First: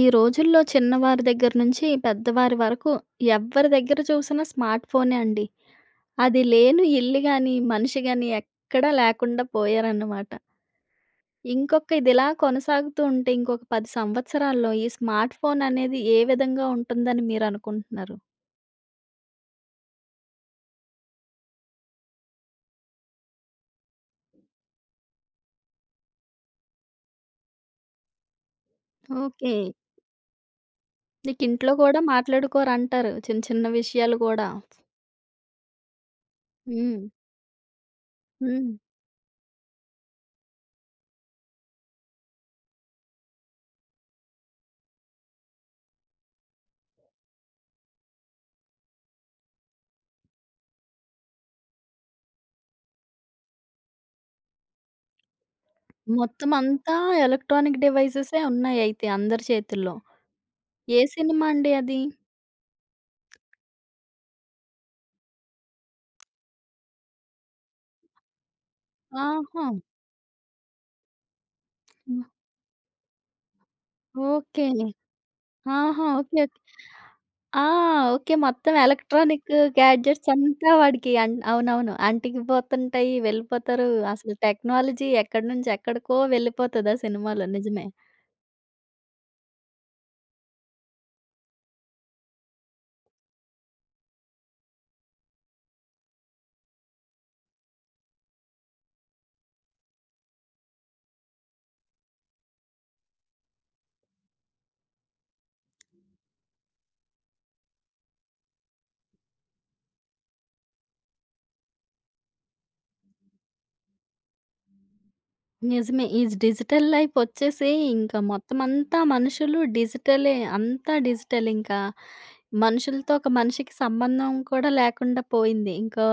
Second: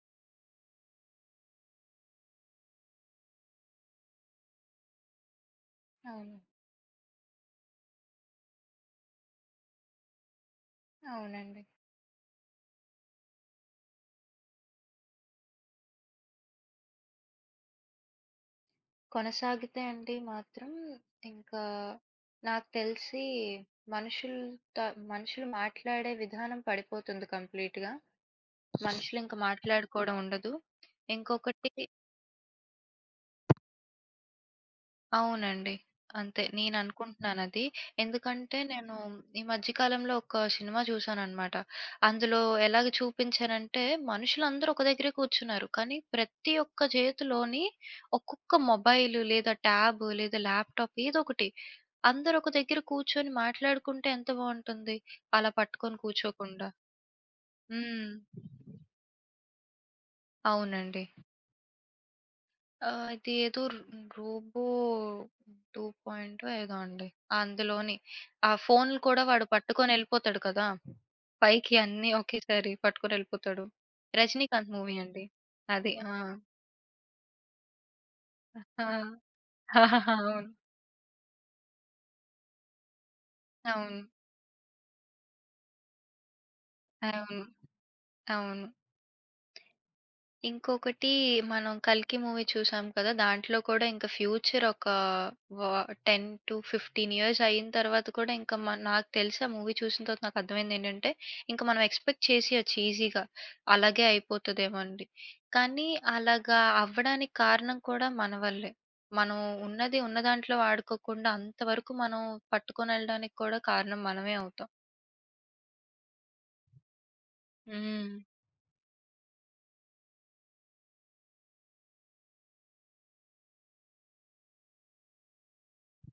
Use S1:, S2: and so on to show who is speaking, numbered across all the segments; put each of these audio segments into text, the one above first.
S1: ఈ రోజుల్లో చిన్నవారి దగ్గర నుంచి పెద్దవారి వరకు ఎవ్వరి దగ్గర చూసినా స్మార్ట్ ఫోనే అండి.
S2: అవును.
S1: అది లేని ఇల్లు గాని, మనిషి గాని ఎక్కడా లేకుండా పోయారన్నమాట.
S2: అవునండి.
S1: ఇంకొక ఇదిలా కొనసాగుతూ ఉంటే ఇంకొక 10 సంవత్సరాల్లో ఈ స్మార్ట్ ఫోన్ అనేది ఏ విధంగా ఉంటుందని మీరనుకుంటున్నారు?
S2: కొనసాగితే అండి మాత్రం, ఇంకా నాకు తెలిసి, మనుషులతో మనుషులు మాట్లాడే విధానం పడిపోతుంది కంప్లీట్‌గా. మనుషులు ఇంక
S1: ఓకే.
S2: మాట్లాడుకోవడం ఉండదు. ఇంకొకటి,
S1: నీకింట్లో గూడా మాట్లాడుకోరంటారు. చిన్న చిన్న విషయాలు గూడా.
S2: అవునండి. అంతే.
S1: హ్మ్.
S2: నేననుకుంటున్నానది. ఎందుకంటే,
S1: హ్మ్.
S2: నేను ఈ మధ్య కాలంలో ఒక సినిమా చూశాననమాట. అందులో ఎలాగ చూపించారంటే, మనుషులందరూ ఒక దగ్గరే కూర్చున్నారు. కానీ, ప్రతి ఒక్క చేతిలోని ఒక్కొక్క మొబైలు, లేదా ట్యాబు, లేదా ల్యాప్‌టాప్ ఏదోకటి. అందరూ ఒక దగ్గర కూర్చొని మాట్లాడుకుంటే ఎంత బావుంటుంది, అలా పట్టుకొని
S1: మొత్తం
S2: కూర్చోకుండా.
S1: అంతా ఎలక్ట్రానిక్
S2: హ్మ్.
S1: డివైసెసే ఉన్నాయయితే అందరి చేతుల్లో. ఏ
S2: అవునండి.
S1: సినిమా అండి అది?
S2: ఆ! ఇది ఏదో రోబో 2 పాయింటో ఏదో అండి. అందులోని ఆ ఫోన్‌లు కూడా వాడు
S1: ఆహా!
S2: పట్టుకొనెళ్ళిపోతాడు కదా! పైకి అన్నీ ఒకేసారి పట్టుకొనెళ్ళిపోతాడు.
S1: ఓకే.
S2: 'రజనీకాంత్' మూవీ అండి. అది.
S1: ఆహా!
S2: ఆ!
S1: ఓకే. ఓకే. ఆ! ఓకే. మొత్తం
S2: ఆ!
S1: ఎలక్ట్రానిక్ గ్యాడ్జెట్స్ అంతా వాడికి అవునవును. అంటికిపోతుంటాయి, వెళ్ళిపోతారు.
S2: అవును,
S1: అసలు టెక్నాలజీ ఎక్కడి నుంచి ఎక్కడికో వెళ్ళిపోతది ఆ
S2: అవును, అవును,
S1: సినిమాలో. నిజమే.
S2: అవును. ఇంకొకటి, మనం 'కల్కి' మూవీ చూసాం కదా! దాంట్లో కూడా ఇంక ఫ్యూచర్ ఒక వ 10-15 ఇయర్స్ అయిన తర్వాత కూడా, ఇంకా నాకు తెలిసి ఆ మూవీ చూసిన తర్వాత నాకర్థమైందేంటంటే, ఇంక మనం ఎక్స్‌పెక్ట్ చేసేయొచ్చు ఈజీగా. అలాగే అయిపోతదేమో అండి. కానీ అలాగా అవ్వడానికి కారణం కూడా మన వల్లే. మనం ఉన్నది ఉన్న దాంట్లో వాడుకోకుండా అంతవరకు మనం పట్టుకొనెళ్ళడానికి కూడా కారణం మనమే అవుతాం.
S1: నిజమే. ఈ డిజిటల్ లైఫ్ వచ్చేసి
S2: హ్మ్.
S1: ఇంకా మొత్తం అంతా మనుషులు డిజిటలే. అంతా డిజిటల్ ఇంకా. మనుషులతో ఒక మనిషికి సంబంధం కూడా లేకుండా పోయింది. ఇంకా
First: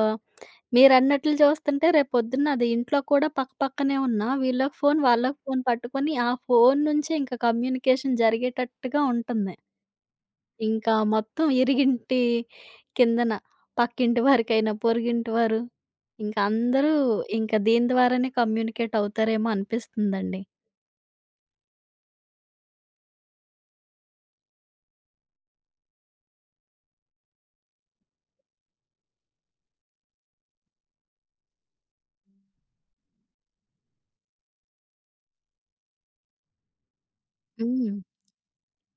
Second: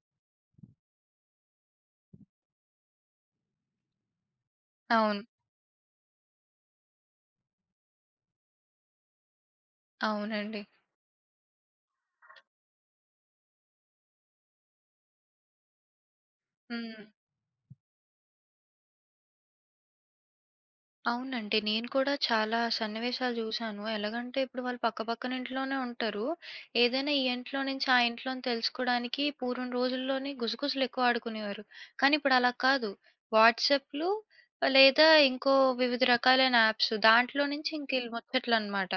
S1: మీరన్నట్లు చూస్తుంటే రేపొద్దున్న అది ఇంట్లో కూడా పక్కపక్కనే ఉన్నా వీళ్ళకి ఫోన్,
S2: అవును.
S1: వాళ్ళకి ఫోన్ పట్టుకొని ఆ ఫోన్ నుంచే ఇంక కమ్యూనికేషన్ జరిగేటట్టుగా ఉంటుంది.
S2: అవునండి.
S1: ఇంకా మొత్తం ఇరిగింటి కిందన పక్కింటి వారికైనా, పొరుగింటి వారు ఇంకా అందరూ
S2: హ్మ్.
S1: ఇంక దీని ద్వారానే కమ్యూనికేట్ అవుతారేమో అనిపిస్తుందండి.
S2: అవునండి. నేను కూడా చాలా సన్నివేశాలు జూశాను. ఎలాగంటే, ఇప్పుడు వాళ్ళు పక్కపక్కన ఇంట్లోనే ఉంటారు. ఏదైనా ఈ ఇంట్లో నుంచి ఆ ఇంట్లోని తెలుసుకోడానికి పూర్వం రోజుల్లోని గుసగుసలు ఎక్కువ ఆడుకునేవారు. కానీ ఇప్పుడు అలా కాదు. వాట్సాప్‌లు, లేదా ఇంకో వివిధ రకాలైన యాప్స్ దాంట్లో నుంచి ఇంక
S1: హ్మ్.
S2: ఈళ్ళు ముచ్చట్లనమాట.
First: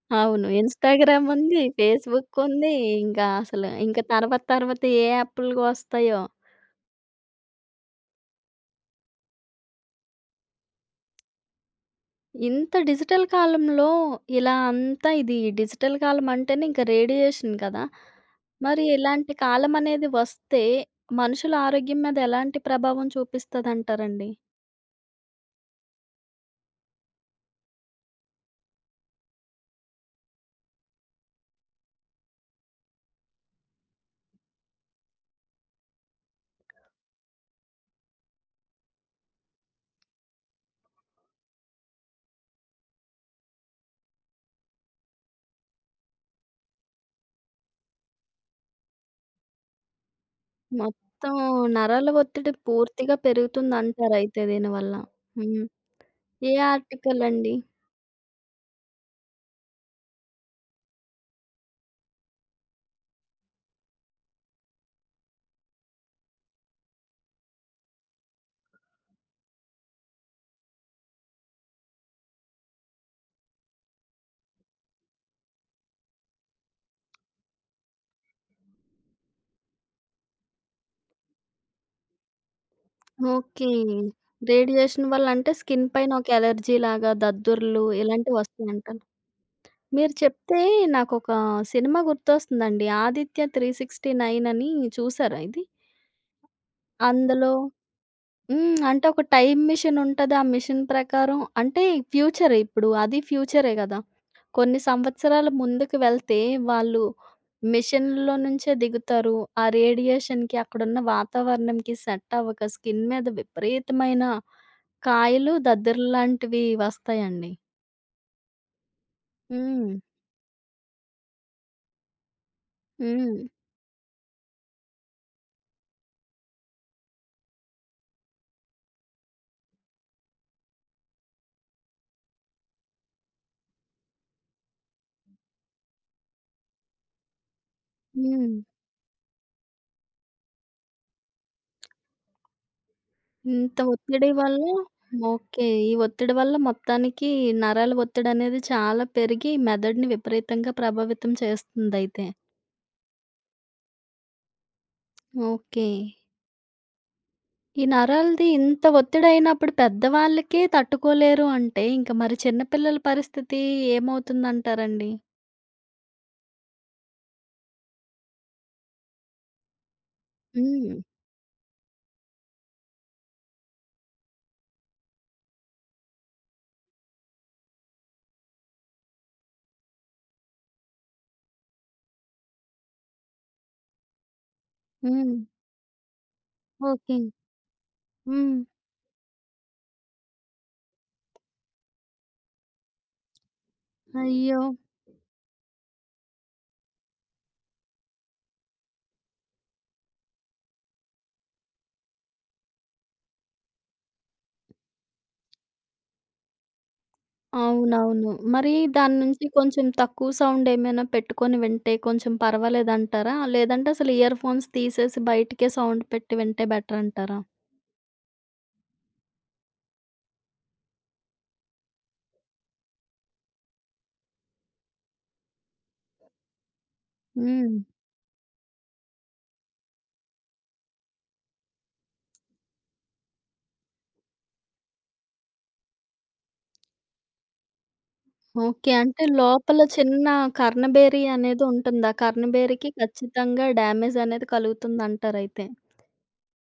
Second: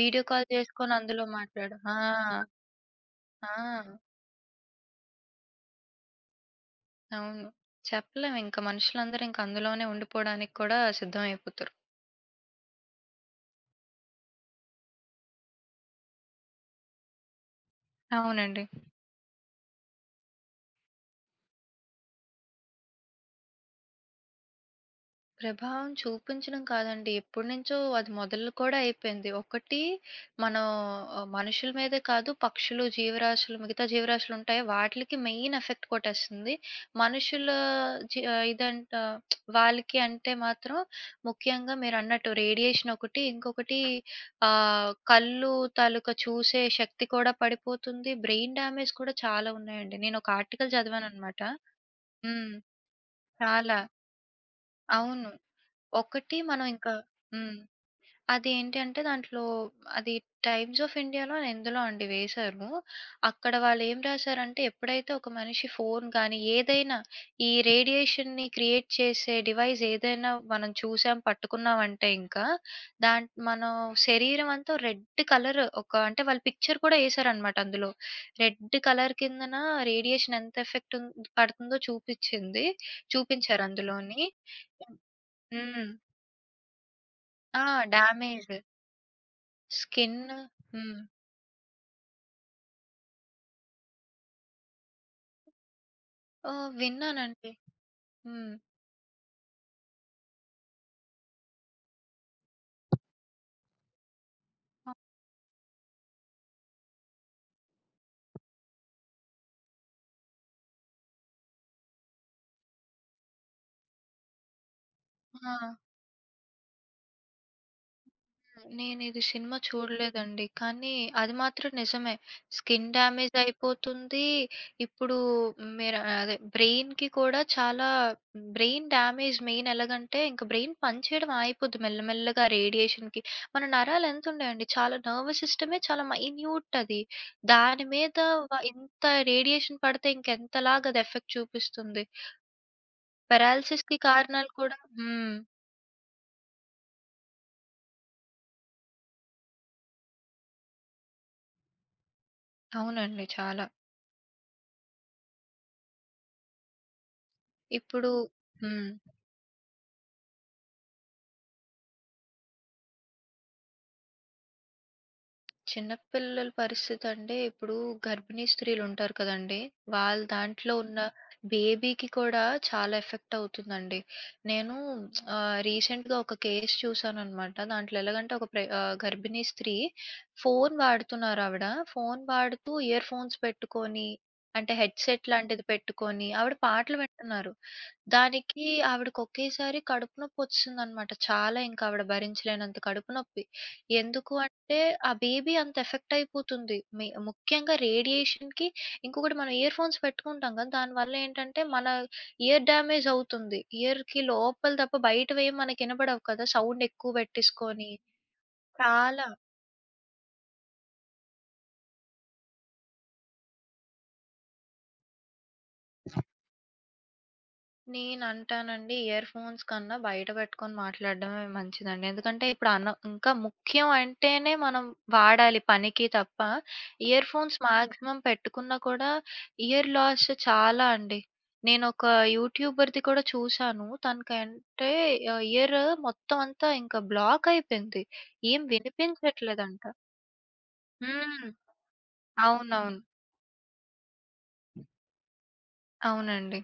S2: వీడియో కాల్
S1: అవును.
S2: చేసుకొని అందులో
S1: ఇన్‌స్టాగ్రామ్ ఉంది,
S2: మాట్లాడడం. ఆ!
S1: ఫేస్‌బుక్ ఉంది. ఇంకా అసలు
S2: ఆ!
S1: ఇంక తర్వాత తర్వాత ఏ యాప్‌లు వస్తాయో.
S2: అవును. చెప్పలేం, ఇంక మనుషులందరూ ఇంక అందులోనే ఉండిపోవడానికి కూడా సిద్ధం అయిపోతారు.
S1: ఇంత డిజిటల్ కాలంలో ఇలా అంతా ఇది డిజిటల్ కాలం అంటేనే ఇంక రేడియేషన్ కదా!
S2: అవునండి.
S1: మరి ఇలాంటి కాలం అనేది వస్తే మనుషుల ఆరోగ్యం మీద ఎలాంటి ప్రభావం చూపిస్తదంటారండి?
S2: ప్రభావం చూపించడం కాదండి, ఎప్పటినుంచో అది మొదలు కూడా అయిపోయింది. ఒకటి, మనం మనుషుల మీదే కాదు, పక్షులు, జీవరాశులు, మిగతా జీవరాశులుంటాయి. వాటిలకి మెయిన్ ఎఫెక్ట్ కొట్టేస్తుంది. మనుషుల జీ ఆహ్, ఇదంట వాళ్ళకి అంటే మాత్రం ముఖ్యంగా మీరన్నట్టు రేడియేషన్ ఒకటి. ఇంకొకటి, కళ్ళు తాలూకా చూసే శక్తి కూడా పడిపోతుంది. బ్రెయిన్ డ్యామేజ్ కూడా చాలా ఉన్నాయండి. నేనొక ఆర్టికల్
S1: మొత్తం
S2: చదివాననమాట.
S1: నరాల ఒత్తిడి
S2: హ్మ్.
S1: పూర్తిగా
S2: చాలా.
S1: పెరుగుతుందంటారయితే దీనివల్ల.
S2: అవును.
S1: హ్మ్.
S2: ఒకటి,
S1: ఏ
S2: మనం ఇంకా
S1: ఆర్టికల్ అండి?
S2: హ్మ్. అదేంటి అంటే, దాంట్లో అది 'టైమ్స్ ఆఫ్ ఇండియా'లో ఎందులో అండి వేశారు. అక్కడ వాళ్ళేం రాశారంటే, ఎప్పుడైతే ఒక మనిషి ఫోను గాని, ఏదైనా ఈ రేడియేషన్‌ని క్రియేట్ చేసే డివైస్ ఏదైనా మనం చూసాం, పట్టుకున్నామంటే, ఇంకా మన శరీరం అంతా రెడ్ కలర్ ఒక అంటే వాళ్ళు పిక్చర్ కూడా ఏశారనమాట అందులో. రెడ్ కలర్ కిందన రేడియేషన్ ఎంత ఎఫెక్ట్ పడుతుందో చూపించారు
S1: ఓకే.
S2: అందులోని.
S1: రేడియేషన్ వల్ల అంటే
S2: హ్మ్.
S1: స్కిన్ పైన ఒక ఎలర్జీ లాగా
S2: ఆ!
S1: దద్దుర్లు
S2: డామేజ్,
S1: ఇలాంటివొస్తాయంటారా? మీరు
S2: స్కిన్.
S1: చెప్తే
S2: హ్మ్.
S1: నాకొక సినిమా గుర్తొస్తుందండి. 'ఆదిత్య త్రీ సిక్స్‌టీ నైన్' అని చూసారా ఇది?
S2: ఓహ్!
S1: అందులో
S2: విన్నానండి. హ్మ్.
S1: హ్మ్. అంటే ఒక టైమ్ మిషన్ ఉంటది. ఆ మిషన్ ప్రకారం అంటే ఫ్యూచరే ఇప్పుడు. అది ఫ్యూచరే గదా! కొన్ని సంవత్సరాల ముందుకు వెళ్తే వాళ్ళు మిషన్‌లో నుంచే దిగుతారు. ఆ రేడియేషన్‌కి, అక్కడున్న వాతావరణంకి సెట్ అవ్వక స్కిన్ మీద విపరీతమైన కాయలు,
S2: ఆ!
S1: దద్దుర్లు లాంటివి వస్తాయండి.
S2: నేనిది సినిమా
S1: హ్మ్.
S2: చూడలేదండి. కానీ అది మాత్రం నిజమే. స్కిన్ డామేజ్
S1: హ్మ్.
S2: అయిపోతుంది. ఇప్పుడు మీరు అదే, బ్రెయిన్‌కి కూడా చాలా బ్రెయిన్ డామేజ్ మెయిన్. ఎలాగంటే, ఇంక బ్రెయిన్ పనిచేయడం ఆగిపోద్ది మెల్లమెల్లగా రేడియేషన్‌కి. మన నరాలు ఎంతుంటాయండి, చాలా నర్వస్ సిస్టమే చాలా మైన్యూట్ అది. దాని మీద
S1: హ్మ్.
S2: ఇంత రేడియేషన్ పడితే ఇంకెంతలాగా అది ఎఫెక్ట్ చూపిస్తుంది.
S1: ఇంత
S2: పెరాలిసిస్‌కి
S1: ఒత్తిడి
S2: కారణాలు
S1: వల్ల
S2: కూడా. హ్మ్.
S1: ఓకే. ఈ ఒత్తిడి వల్ల మొత్తానికి నరాల ఒత్తిడనేది చాలా పెరిగి మెదడుని విపరీతంగా ప్రభావితం చేస్తుందయితే.
S2: అవునండి, చాలా.
S1: ఓకే. ఈ
S2: ఇప్పుడు
S1: నరాలది ఇంత
S2: హ్మ్.
S1: ఒత్తిడయినప్పుడు పెద్దవాళ్ళకే తట్టుకోలేరు అంటే, ఇంక మరి చిన్న పిల్లల పరిస్థితి ఏమవుతుందంటారండి?
S2: చిన్న పిల్లల పరిస్థితంటే, ఇప్పుడు గర్భిణీ స్త్రీలుంటారు కదండీ! వాళ్ళ దాంట్లో
S1: హ్మ్.
S2: ఉన్న హ్మ్. బేబీకి కూడా చాలా ఎఫెక్ట్ అవుతుందండి. నేను రీసెంట్‌గా ఒక కేస్ చూసాననమాట. దాంట్లో ఎలాగంటే, ఒక గర్భిణీ స్త్రీ ఫోను వాడుతున్నారావిడ. ఫోను వాడుతూ ఇయర్ ఫోన్స్ పెట్టుకొని, అంటే హెడ్‌సెట్
S1: హ్మ్.
S2: లాంటిది పెట్టుకొని ఆవిడ పాటలు
S1: ఓకే.
S2: వింటున్నారు.
S1: హ్మ్.
S2: దానికి ఆవిడకి ఒకేసారి కడుపు నొప్పొచ్చేసిందనమాట, చాలా, ఇంకా ఆవిడ భరించలేనంత కడుపు నొప్పి. ఎందుకు
S1: అయ్యో!
S2: అంటే, ఆ బేబీ అంత ఎఫెక్ట్ అయిపోతుంది, ముఖ్యంగా రేడియేషన్‌కి. ఇంకొకటి, మనం ఇయర్ ఫోన్స్ పెట్టుకుంటాం కదా! దానివల్ల ఏంటంటే, మన ఇయర్ డ్యామేజ్ అవుతుంది. ఇయర్‌కి లోపల తప్ప బయటవేం మనకి ఇనపడవు కదా, సౌండ్ ఎక్కువ పెట్టేసుకొని.
S1: అవునవును. మరి దాని
S2: చాలా.
S1: నుంచి కొంచెం తక్కువ సౌండ్ ఏమైనా పెట్టుకొని వింటే కొంచెం పర్వాలేదంటారా? లేదంటే అసలు ఇయర్ ఫోన్స్ తీసేసి బయటికే సౌండ్ పెట్టి వింటే బెటర్ అంటారా?
S2: నేనంటానండి, ఇయర్ ఫోన్స్ కన్నా బయట పెట్టుకొని మాట్లాడడమే మంచిదండి. ఎందుకంటే ఇప్పుడు ఇంకా ముఖ్యం అంటేనే మనం వాడాలి పనికి తప్ప, ఇయర్ ఫోన్స్
S1: హ్మ్.
S2: మాక్సిమం పెట్టుకున్నా కూడా ఇయర్ లాస్ చాలా అండి. నేనొక యూట్యూబర్‌ది కూడా చూశాను. తనకంటే ఇయర్ మొత్తం అంతా ఇంకా బ్లాక్ అయిపోయింది. ఏం
S1: ఓకే. అంటే లోపల
S2: వినిపించట్లేదంట.
S1: చిన్న కర్ణ బేరీ
S2: హ్మ్.
S1: అనేది ఉంటుంది. ఆ కర్ణ బేరీకి
S2: అవునవును.
S1: ఖచ్చితంగా డ్యామేజ్ అనేది కలుగుతుందంటారైతే.
S2: అవునండి.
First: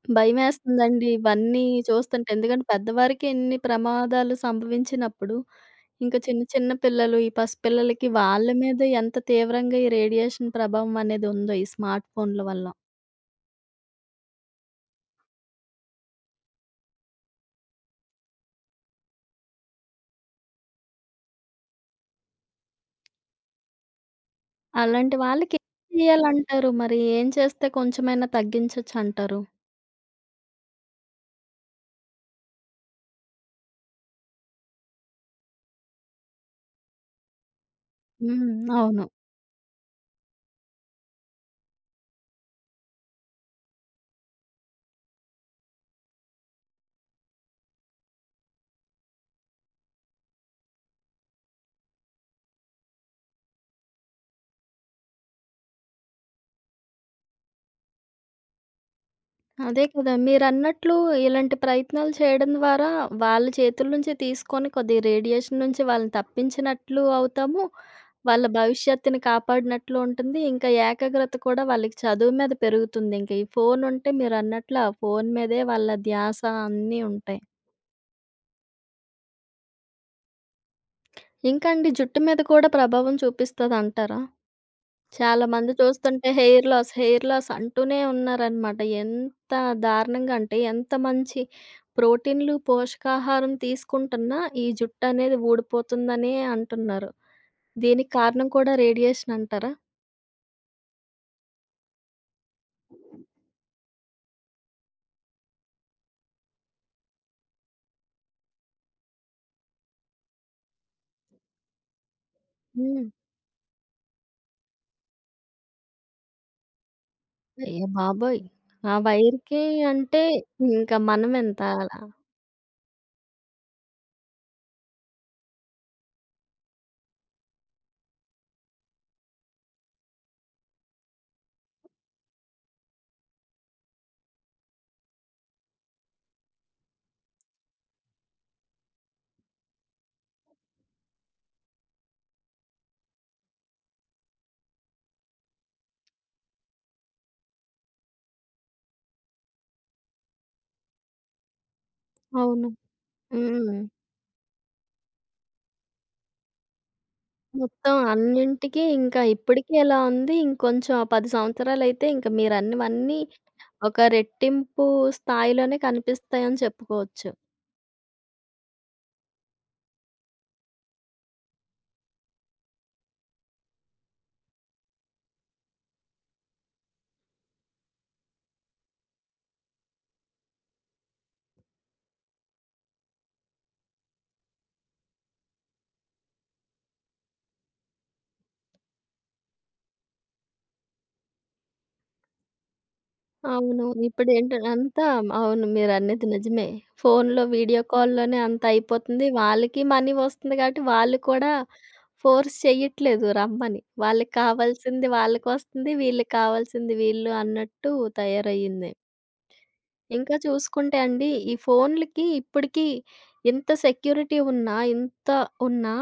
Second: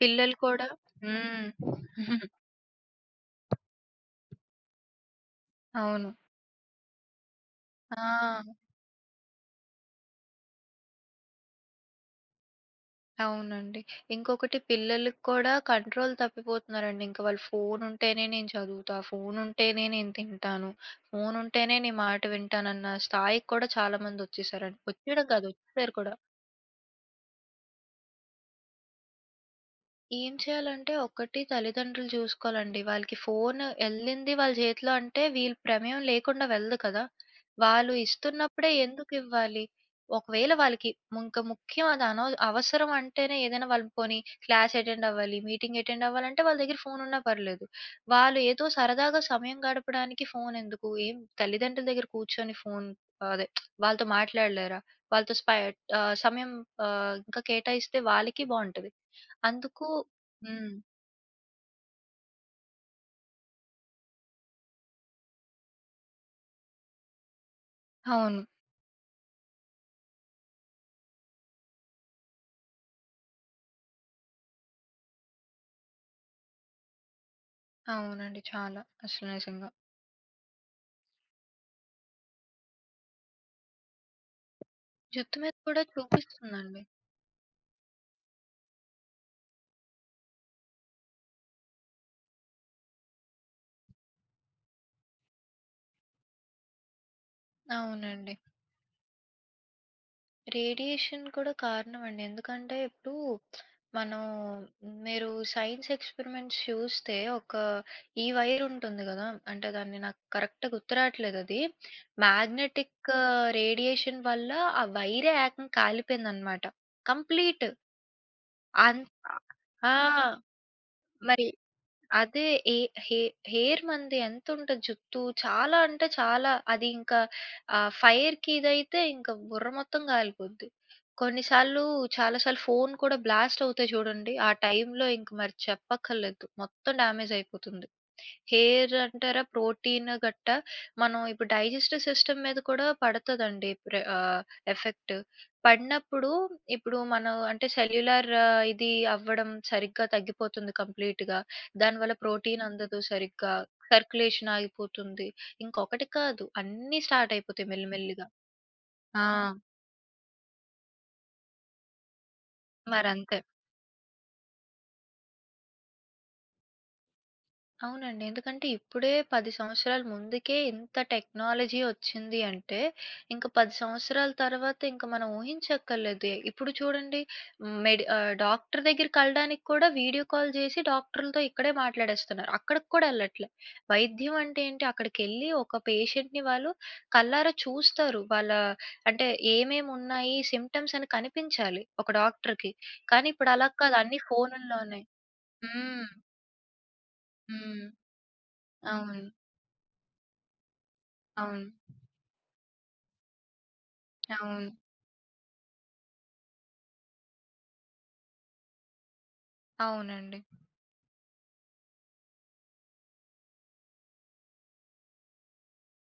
S2: పిల్లలు కూడా
S1: భయమేస్తుందండి
S2: హ్మ్.
S1: ఇవన్నీ చూస్తుంటే. ఎందుకంటే పెద్దవారికి ఇన్ని ప్రమాదాలు సంభవించినప్పుడు
S2: అవును.
S1: ఇంక చిన్న చిన్న పిల్లలు, ఈ పసిపిల్లలకి
S2: ఆ!
S1: వాళ్ళ మీద ఎంత తీవ్రంగా ఈ రేడియేషన్ ప్రభావం అనేది ఉందో ఈ స్మార్ట్ ఫోన్ల వల్ల.
S2: అవునండి. ఇంకొకటి, పిల్లలకి కూడా కంట్రోల్ తప్పిపోతున్నారండి. ఇంక వాళ్ళు, ఫోనుంటేనే నేను చదువుతా, ఫోనుంటేనే నేను తింటాను, ఫోనుంటేనే నీ మాట వింటానన్న స్థాయికి కూడా చాలామందొచ్చేసారండి.
S1: అలాంటి
S2: వచ్చేయడం కాదు,
S1: వాళ్ళకి ఏం
S2: వచ్చేసారు కూడా.
S1: చేయాలంటారు? మరి ఏం చేస్తే కొంచెమైనా తగ్గించొచ్చంటారు?
S2: ఏం చేయాలంటే, ఒకటి తల్లిదండ్రులు చూసుకోవాలండి. వాళ్ళకి ఫోను ఎళ్ళింది వాళ్ళ చేతిలో అంటే, వీళ్ళ ప్రమేయం లేకుండా వెళ్ళదు కదా! వాళ్ళు ఇస్తున్నప్పుడే
S1: హ్మ్. అవును.
S2: ఎందుకివ్వాలి? ఒకవేళ వాళ్ళకి ఇంక ముఖ్యం, అది అవసరం అంటేనే, ఏదైనా వాళ్ళు పోనీ క్లాస్ అటెండ్ అవ్వాలి, మీటింగ్ అటెండ్ అవ్వాలంటే వాళ్ళ దగ్గర ఫోనున్నా పర్లేదు. వాళ్ళు ఏదో సరదాగా సమయం గడపడానికి ఫోనెందుకు? ఏం, తల్లిదండ్రుల దగ్గర కూర్చొని ఫోను అదే, వాళ్ళతో మాట్లాడలేరా? వాళ్ళతో సమయం ఇంకా కేటాయిస్తే వాళ్ళకి బావుంటది.
S1: అదే
S2: అందుకు
S1: కదా!
S2: హ్మ్.
S1: మీరన్నట్లు ఇలాంటి ప్రయత్నాలు చేయడం ద్వారా వాళ్ళ చేతుల నుంచి తీసుకొని కొద్దిగా రేడియేషన్ నుంచి వాళ్ళని తప్పించినట్లు అవుతాము.
S2: అవును.
S1: వాళ్ళ భవిష్యత్తుని కాపాడినట్లు ఉంటుంది. ఇంకా ఏకాగ్రత కూడా వాళ్ళకి చదువు మీద పెరుగుతుంది. ఇంక ఈ ఫోను ఉంటే మీరన్నట్లు ఆ ఫోను మీదే వాళ్ళ ధ్యాస అన్నీ ఉంటాయి.
S2: అవునండి, చాలా అసలు నిజంగా.
S1: ఇంకా అండి జుట్టు మీద కూడా ప్రభావం చూపిస్తదంటారా?
S2: జుట్టు
S1: చాలా
S2: మీద
S1: మంది
S2: కూడా
S1: చూస్తుంటే హెయిర్
S2: చూపిస్తుందండి.
S1: లాస్, హెయిర్ లాస్ అంటూనే ఉన్నారనమాట. ఎంత దారుణంగా అంటే ఎంత మంచి ప్రోటీన్‌లు, పోషకాహారం తీసుకుంటున్నా ఈ జుట్టనేది ఊడిపోతుందనే అంటున్నారు. దీనికి
S2: అవునండి.
S1: కారణం కూడా రేడియేషన్ అంటారా?
S2: రేడియేషన్ కూడా కారణం అండి. ఎందుకంటే ఇప్పుడు మనం, మీరు సైన్స్ ఎక్స్‌పెరిమెంట్స్ చూస్తే, ఒక ఈ వైర్ ఉంటుంది గదా! అంటే దాన్ని నాకు కరెక్ట్‌గా గుర్తు రాట్లేదు అది.
S1: హ్మ్.
S2: మ్యాగ్నెటిక్ రేడియేషన్ వల్ల ఆ వైరే ఏకంగా కాలిపోయిందనమాట, కంప్లీట్.
S1: అయ్య బాబోయ్! ఆ
S2: అంత.
S1: వైర్‌కి
S2: ఆ!
S1: అంటే ఇంకా
S2: మరి
S1: మనమెంత అలా.
S2: అదే ఏ హె హెయిర్ మనది ఎంతుంటది జుత్తు, చాలా అంటే చాలా అది, ఇంకా ఫైర్‌కి ఇదైతే ఇంకా బుర్ర మొత్తం కాలిపోద్ది. కొన్నిసార్లు చాలా సార్లు ఫోను కూడా బ్లాస్ట్ అవుతాయి చూడండి. ఆ టైంలో ఇంక మరి చెప్పక్కర్లేదు, మొత్తం డ్యామేజ్ అయిపోతుంది. హెయిర్ అంటారా, ప్రోటీన్ గట్ట, మనం ఇప్పుడు డైజెస్టివ్ సిస్టమ్ మీద కూడా పడతదండి ఎఫెక్ట్. పడినప్పుడు ఇప్పుడు మనం అంటే సెల్యులార్ ఇది అవ్వడం సరిగ్గా తగ్గిపోతుంది కంప్లీట్‌గా. దానివల్ల ప్రోటీన్
S1: అవును.
S2: అందదు సరిగ్గా.
S1: హ్మ్.
S2: సర్క్యులేషన్ ఆగిపోతుంది. ఇంకొకటి కాదు, అన్నీ స్టార్ట్ అయిపోతాయి
S1: మొత్తం
S2: మెల్లిమెల్లిగా.
S1: అన్నింటికి ఇంకా
S2: ఆ!
S1: ఇప్పటికే ఇలా ఉంది. ఇంకొంచెం 10 సంవత్సరాలైతే ఇంక మీరన్నవన్నీ
S2: మరంతే.
S1: ఒక రెట్టింపు స్థాయిలోనే కనిపిస్తాయని చెప్పుకోవచ్చు.
S2: అవునండి. ఎందుకంటే, ఇప్పుడే 10 సంవత్సరాల ముందుకే ఇంత టెక్నాలజీ ఒచ్చింది అంటే, ఇంక 10 సంవత్సరాల తర్వాత ఇంక మనం ఊహించక్కర్లేదు. ఇప్పుడు చూడండి, డాక్టర్ దగ్గరికెళ్ళడానికి కూడా వీడియో కాల్ జేసి డాక్టర్లతో ఇక్కడే మాట్లాడేస్తున్నారు. అక్కడికి కూడా ఎళ్ళట్లే. వైద్యం అంటే ఏంటి, అక్కడికెళ్ళి ఒక పేషెంట్‌ని వాళ్ళు కళ్ళారా చూస్తారు. వాళ్ళ అంటే, ఏమేమున్నాయి సింప్టమ్స్ అని కనిపించాలి ఒక డాక్టర్‌కి. కానీ ఇప్పుడు అలా
S1: అవును.
S2: కాదు, అన్నీ
S1: ఇప్పుడేంట
S2: ఫోనుల్లోనే.
S1: అంతా అవును.
S2: హ్మ్.
S1: మీరన్నది నిజమే. ఫోనులో వీడియో
S2: హ్మ్.
S1: కాల్‌లోనే అంత
S2: అవును.
S1: అయిపోతుంది. వాళ్ళకి మనీ వస్తుంది కాబట్టి వాళ్ళు కూడా
S2: అవును.
S1: ఫోర్స్ చెయ్యట్లేదు రమ్మని. వాళ్ళకి
S2: అవును.
S1: కావాల్సింది వాళ్ళకొస్తుంది. వీళ్ళకి కావాల్సింది వీళ్ళు అన్నట్టు తయారయ్యింది. ఇంకా
S2: అవునండి.
S1: చూసుకుంటే అండి, ఈ ఫోన్‌లకి ఇప్పటికి ఎంత సెక్యూరిటీ ఉన్నా, ఎంత ఉన్నా,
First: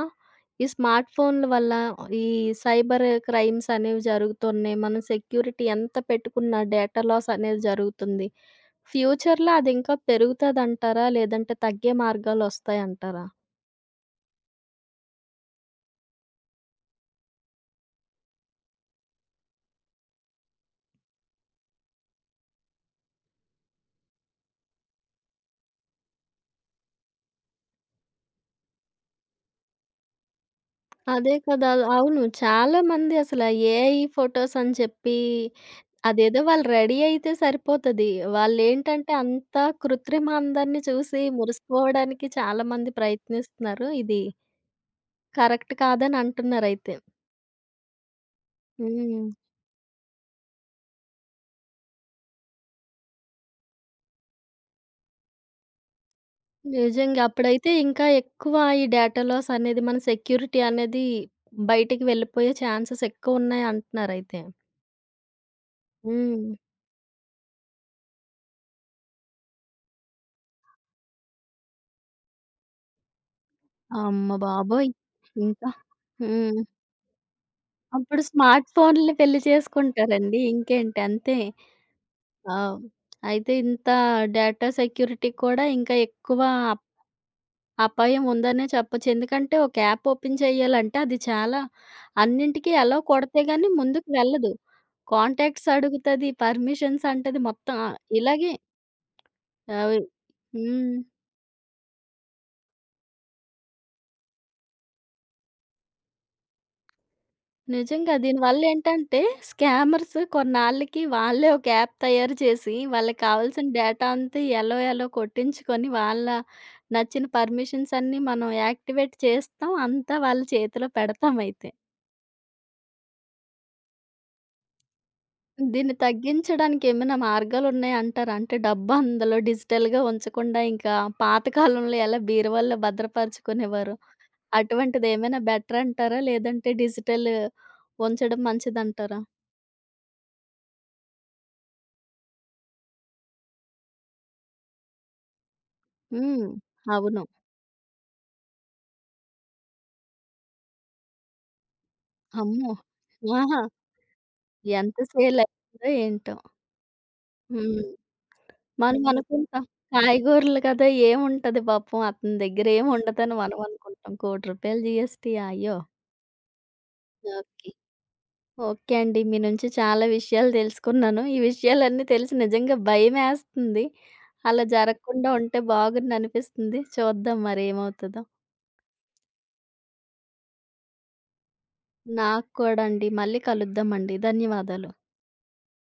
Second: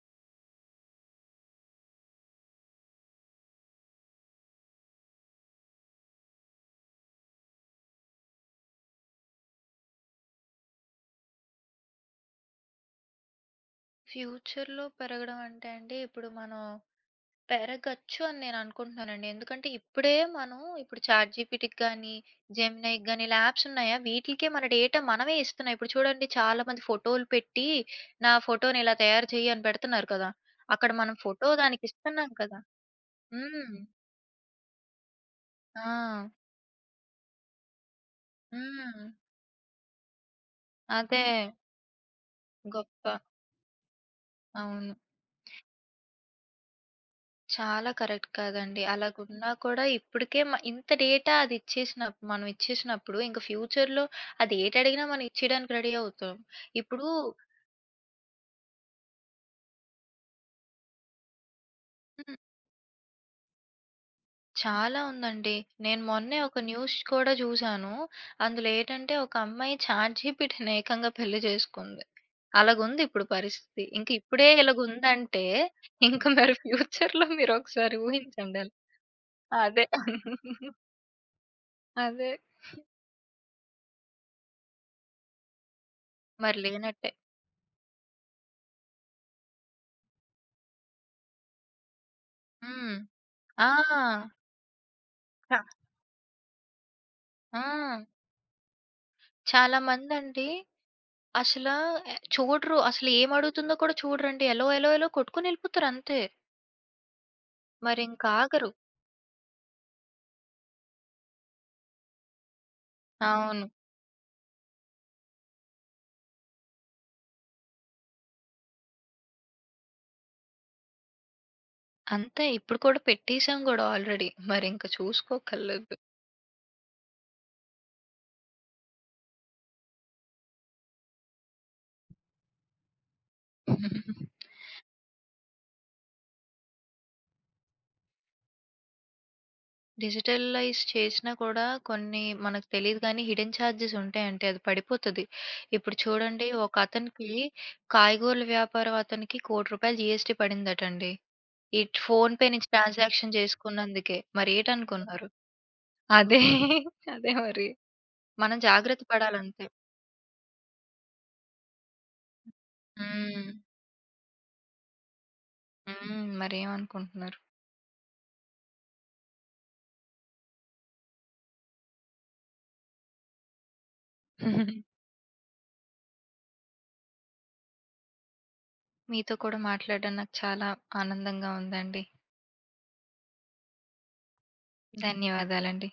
S1: ఈ స్మార్ట్ ఫోన్‌ల వల్ల ఈ సైబర్ క్రైమ్స్ అనేవి జరుగుతున్నాయి. మనం సెక్యూరిటీ ఎంత పెట్టుకున్నా డేటా లాస్ అనేది జరుగుతుంది. ఫ్యూచర్‌లో అది ఇంకా పెరుగుతదంటారా? లేదంటే తగ్గే మార్గాలొస్తాయంటారా?
S2: ఫ్యూచర్‌లో పెరగడం అంటే అండి, ఇప్పుడు మనం పెరగచ్చు అని నేననుకుంటున్నానండి. ఎందుకంటే, ఇప్పుడే మనం, ఇప్పుడు చాట్‌జీపీటీకి గానీ, జెమినైకి గానీ, ఇలా యాప్స్ ఉన్నాయా, వీటిలకే మన డేటా మనమే ఇస్తున్నాం. ఇప్పుడు చూడండి, చాలామంది ఫోటోలు పెట్టి, నా ఫోటోని ఇలా తయారు చెయ్యి అని పెడుతున్నారు కదా! అక్కడ మనం
S1: అదే
S2: ఫోటో
S1: కదా! అవును.
S2: దానికిస్తున్నాం కదా!
S1: చాలా మంది అసల
S2: హ్మ్.
S1: ఏఐ ఫోటోస్ అని చెప్పి
S2: ఆ!
S1: అదేదో వాళ్ళు రెడీ అయితే సరిపోతది.
S2: హ్మ్.
S1: వాళ్ళేంటంటే అంత కృత్రిమ అందాన్ని చూసి
S2: అదే.
S1: మురిసిపోవడానికి చాలామంది
S2: గొప్ప.
S1: ప్రయత్నిస్తున్నారు. ఇది
S2: అవును.
S1: కరెక్ట్ కాదని అంటున్నారైతే.
S2: చాలా కరెక్ట్ కాదండి.
S1: హ్మ్.
S2: అలాగున్నా కూడా ఇప్పటికే ఇంత డేటా అది మనం ఇచ్చేసినప్పుడు ఇంక ఫ్యూచర్‌లో అది ఏటడిగినా మనం ఇచ్చేయడానికి రెడీ అవుతాం. ఇప్పుడు
S1: నిజంగా. అప్పుడైతే ఇంకా ఎక్కువ ఈ డేటా లాస్ అనేది మన సెక్యూరిటీ అనేది బయటికి
S2: హ్మ్.
S1: వెళ్ళిపోయే ఛాన్సెస్ ఎక్కువున్నాయి అంటున్నారైతే.
S2: చాలా ఉందండి. నేను మొన్నే
S1: హ్మ్.
S2: ఒక న్యూస్ కూడా చూసాను. అందులో ఏంటంటే, ఒక అమ్మాయి చాట్‌జీపీటీ‌ని ఏకంగా పెళ్లి చేసుకుంది. అలాగుంది ఇప్పుడు పరిస్థితి. ఇంక
S1: అమ్మ
S2: ఇప్పుడే
S1: బాబోయ్!
S2: ఇలాగుందంటే,
S1: ఇంకా
S2: ఇంక మరి
S1: హ్మ్.
S2: ఫ్యూచర్‌లో మీరొకసారి
S1: అప్పుడు
S2: ఊహించండి
S1: స్మార్ట్
S2: అలా.
S1: ఫోన్‌లు పెళ్లి
S2: అదే.
S1: చేసుకుంటారండి. ఇంకేంటి అంతే.
S2: అదే.
S1: ఆ! అయితే ఇంత డేటా సెక్యూరిటీ కూడా ఇంకా ఎక్కువ
S2: మరి
S1: అప్
S2: లేనట్టే.
S1: అపాయం ఉందనే చెప్పొచ్చు. ఎందుకంటే ఒక యాప్ ఓపెన్ చేయాలంటే అది చాలా అన్నింటికి
S2: హ్మ్.
S1: అలో కొడితే
S2: ఆ!
S1: గాని ముందుకు వెళ్ళదు. కాంటాక్ట్స్ అడుగుతది, పర్మిషన్స్ అంటది
S2: ఆ!
S1: మొత్తం ఇలాగే
S2: చాలా
S1: ఆహ్,
S2: మందండి
S1: హ్మ్.
S2: అసల చూడరు. అసలు ఏమడుగుతుందో కూడా చూడరండి. ఎలో, ఎలో, ఎలో కొట్టుకొని ఎళ్ళిపోతారు అంతే.
S1: నిజంగా.
S2: మరింక ఆగరు.
S1: దీనివల్లేంటంటే, స్కామర్స్ కొన్నాళ్ళకి వాళ్ళే ఒక యాప్ తయారు చేసి, వాళ్ళకి
S2: అవును.
S1: కావాల్సిన డేటా అంతా ఎలో ఎలో కొట్టించుకొని, వాళ్ళ నచ్చిన పర్మిషన్స్ అన్నీ మనం యాక్టివేట్ చేస్తాం. అంతా వాళ్ళ చేతిలో పెడతామయితే.
S2: అంతే, ఇప్పుడు కూడా పెట్టేసాం గూడా ఆల్రెడీ. మరింక చూసుకోక్కర్లేదు.
S1: దీన్ని తగ్గించడానికి ఏమైనా మార్గాలున్నాయంటారా? అంటే డబ్బు అందులో డిజిటల్‌గా ఉంచకుండా ఇంకా పాత కాలంలో ఎలా బీరువాల్లో భద్రపరుచుకునేవారో, అటువంటిదేమైనా బెటరంటారా? లేదంటే డిజిటల్ ఉంచడం మంచిదంటారా?
S2: డిజిటలైజ్ చేసినా కూడా, కొన్ని మనకు తెలీదు గానీ, హిడెన్ చార్జెస్ ఉంటాయండి. అది పడిపోతది. ఇప్పుడు చూడండి,
S1: హ్మ్. అవును.
S2: ఒకతనికి కాయగూరల వ్యాపారం, అతనికి రూ. 1,00,00,000 జీఎస్టీ పడిందటండి, ఈ ఫోన్‌పే నుంచి
S1: అమ్మో!
S2: ట్రాన్సాక్షన్
S1: ఆహా!
S2: చేసుకున్నందుకే.
S1: ఎంత
S2: మరేటనుకున్నారు?
S1: సేలయిందో ఏంటో.
S2: అదే. అదే మరి.
S1: హ్మ్.
S2: మనం జాగ్రత్త
S1: మనం
S2: పడాలంతే.
S1: అనుకుంటాం కాయగూరలు కదా! ఏముంటది పాపం అతని దగ్గర ఏముండదని
S2: హ్మ్.
S1: మనం అనుకుంటాం. రూ. 1,00,00,000 జీఎస్టీ అయ్యో!
S2: హ్మ్. మరేమనుకుంటున్నారు?
S1: ఓకే. ఓకే అండి. మీ నుంచి చాలా విషయాలు తెలుసుకున్నాను. ఈ విషయాలన్నీ తెలిసి నిజంగా భయమేస్తుంది. అలా జరగకుండా ఉంటే బాగుండనిపిస్తుంది. చూద్దాం మరేమవుతదో.
S2: మీతో కూడా మాట్లాడడం నాకు చాలా ఆనందంగా ఉందండి.
S1: నాకు కూడా అండి. మళ్ళీ కలుద్దామండి. ధన్యవాదాలు.
S2: ధన్యవాదాలండి.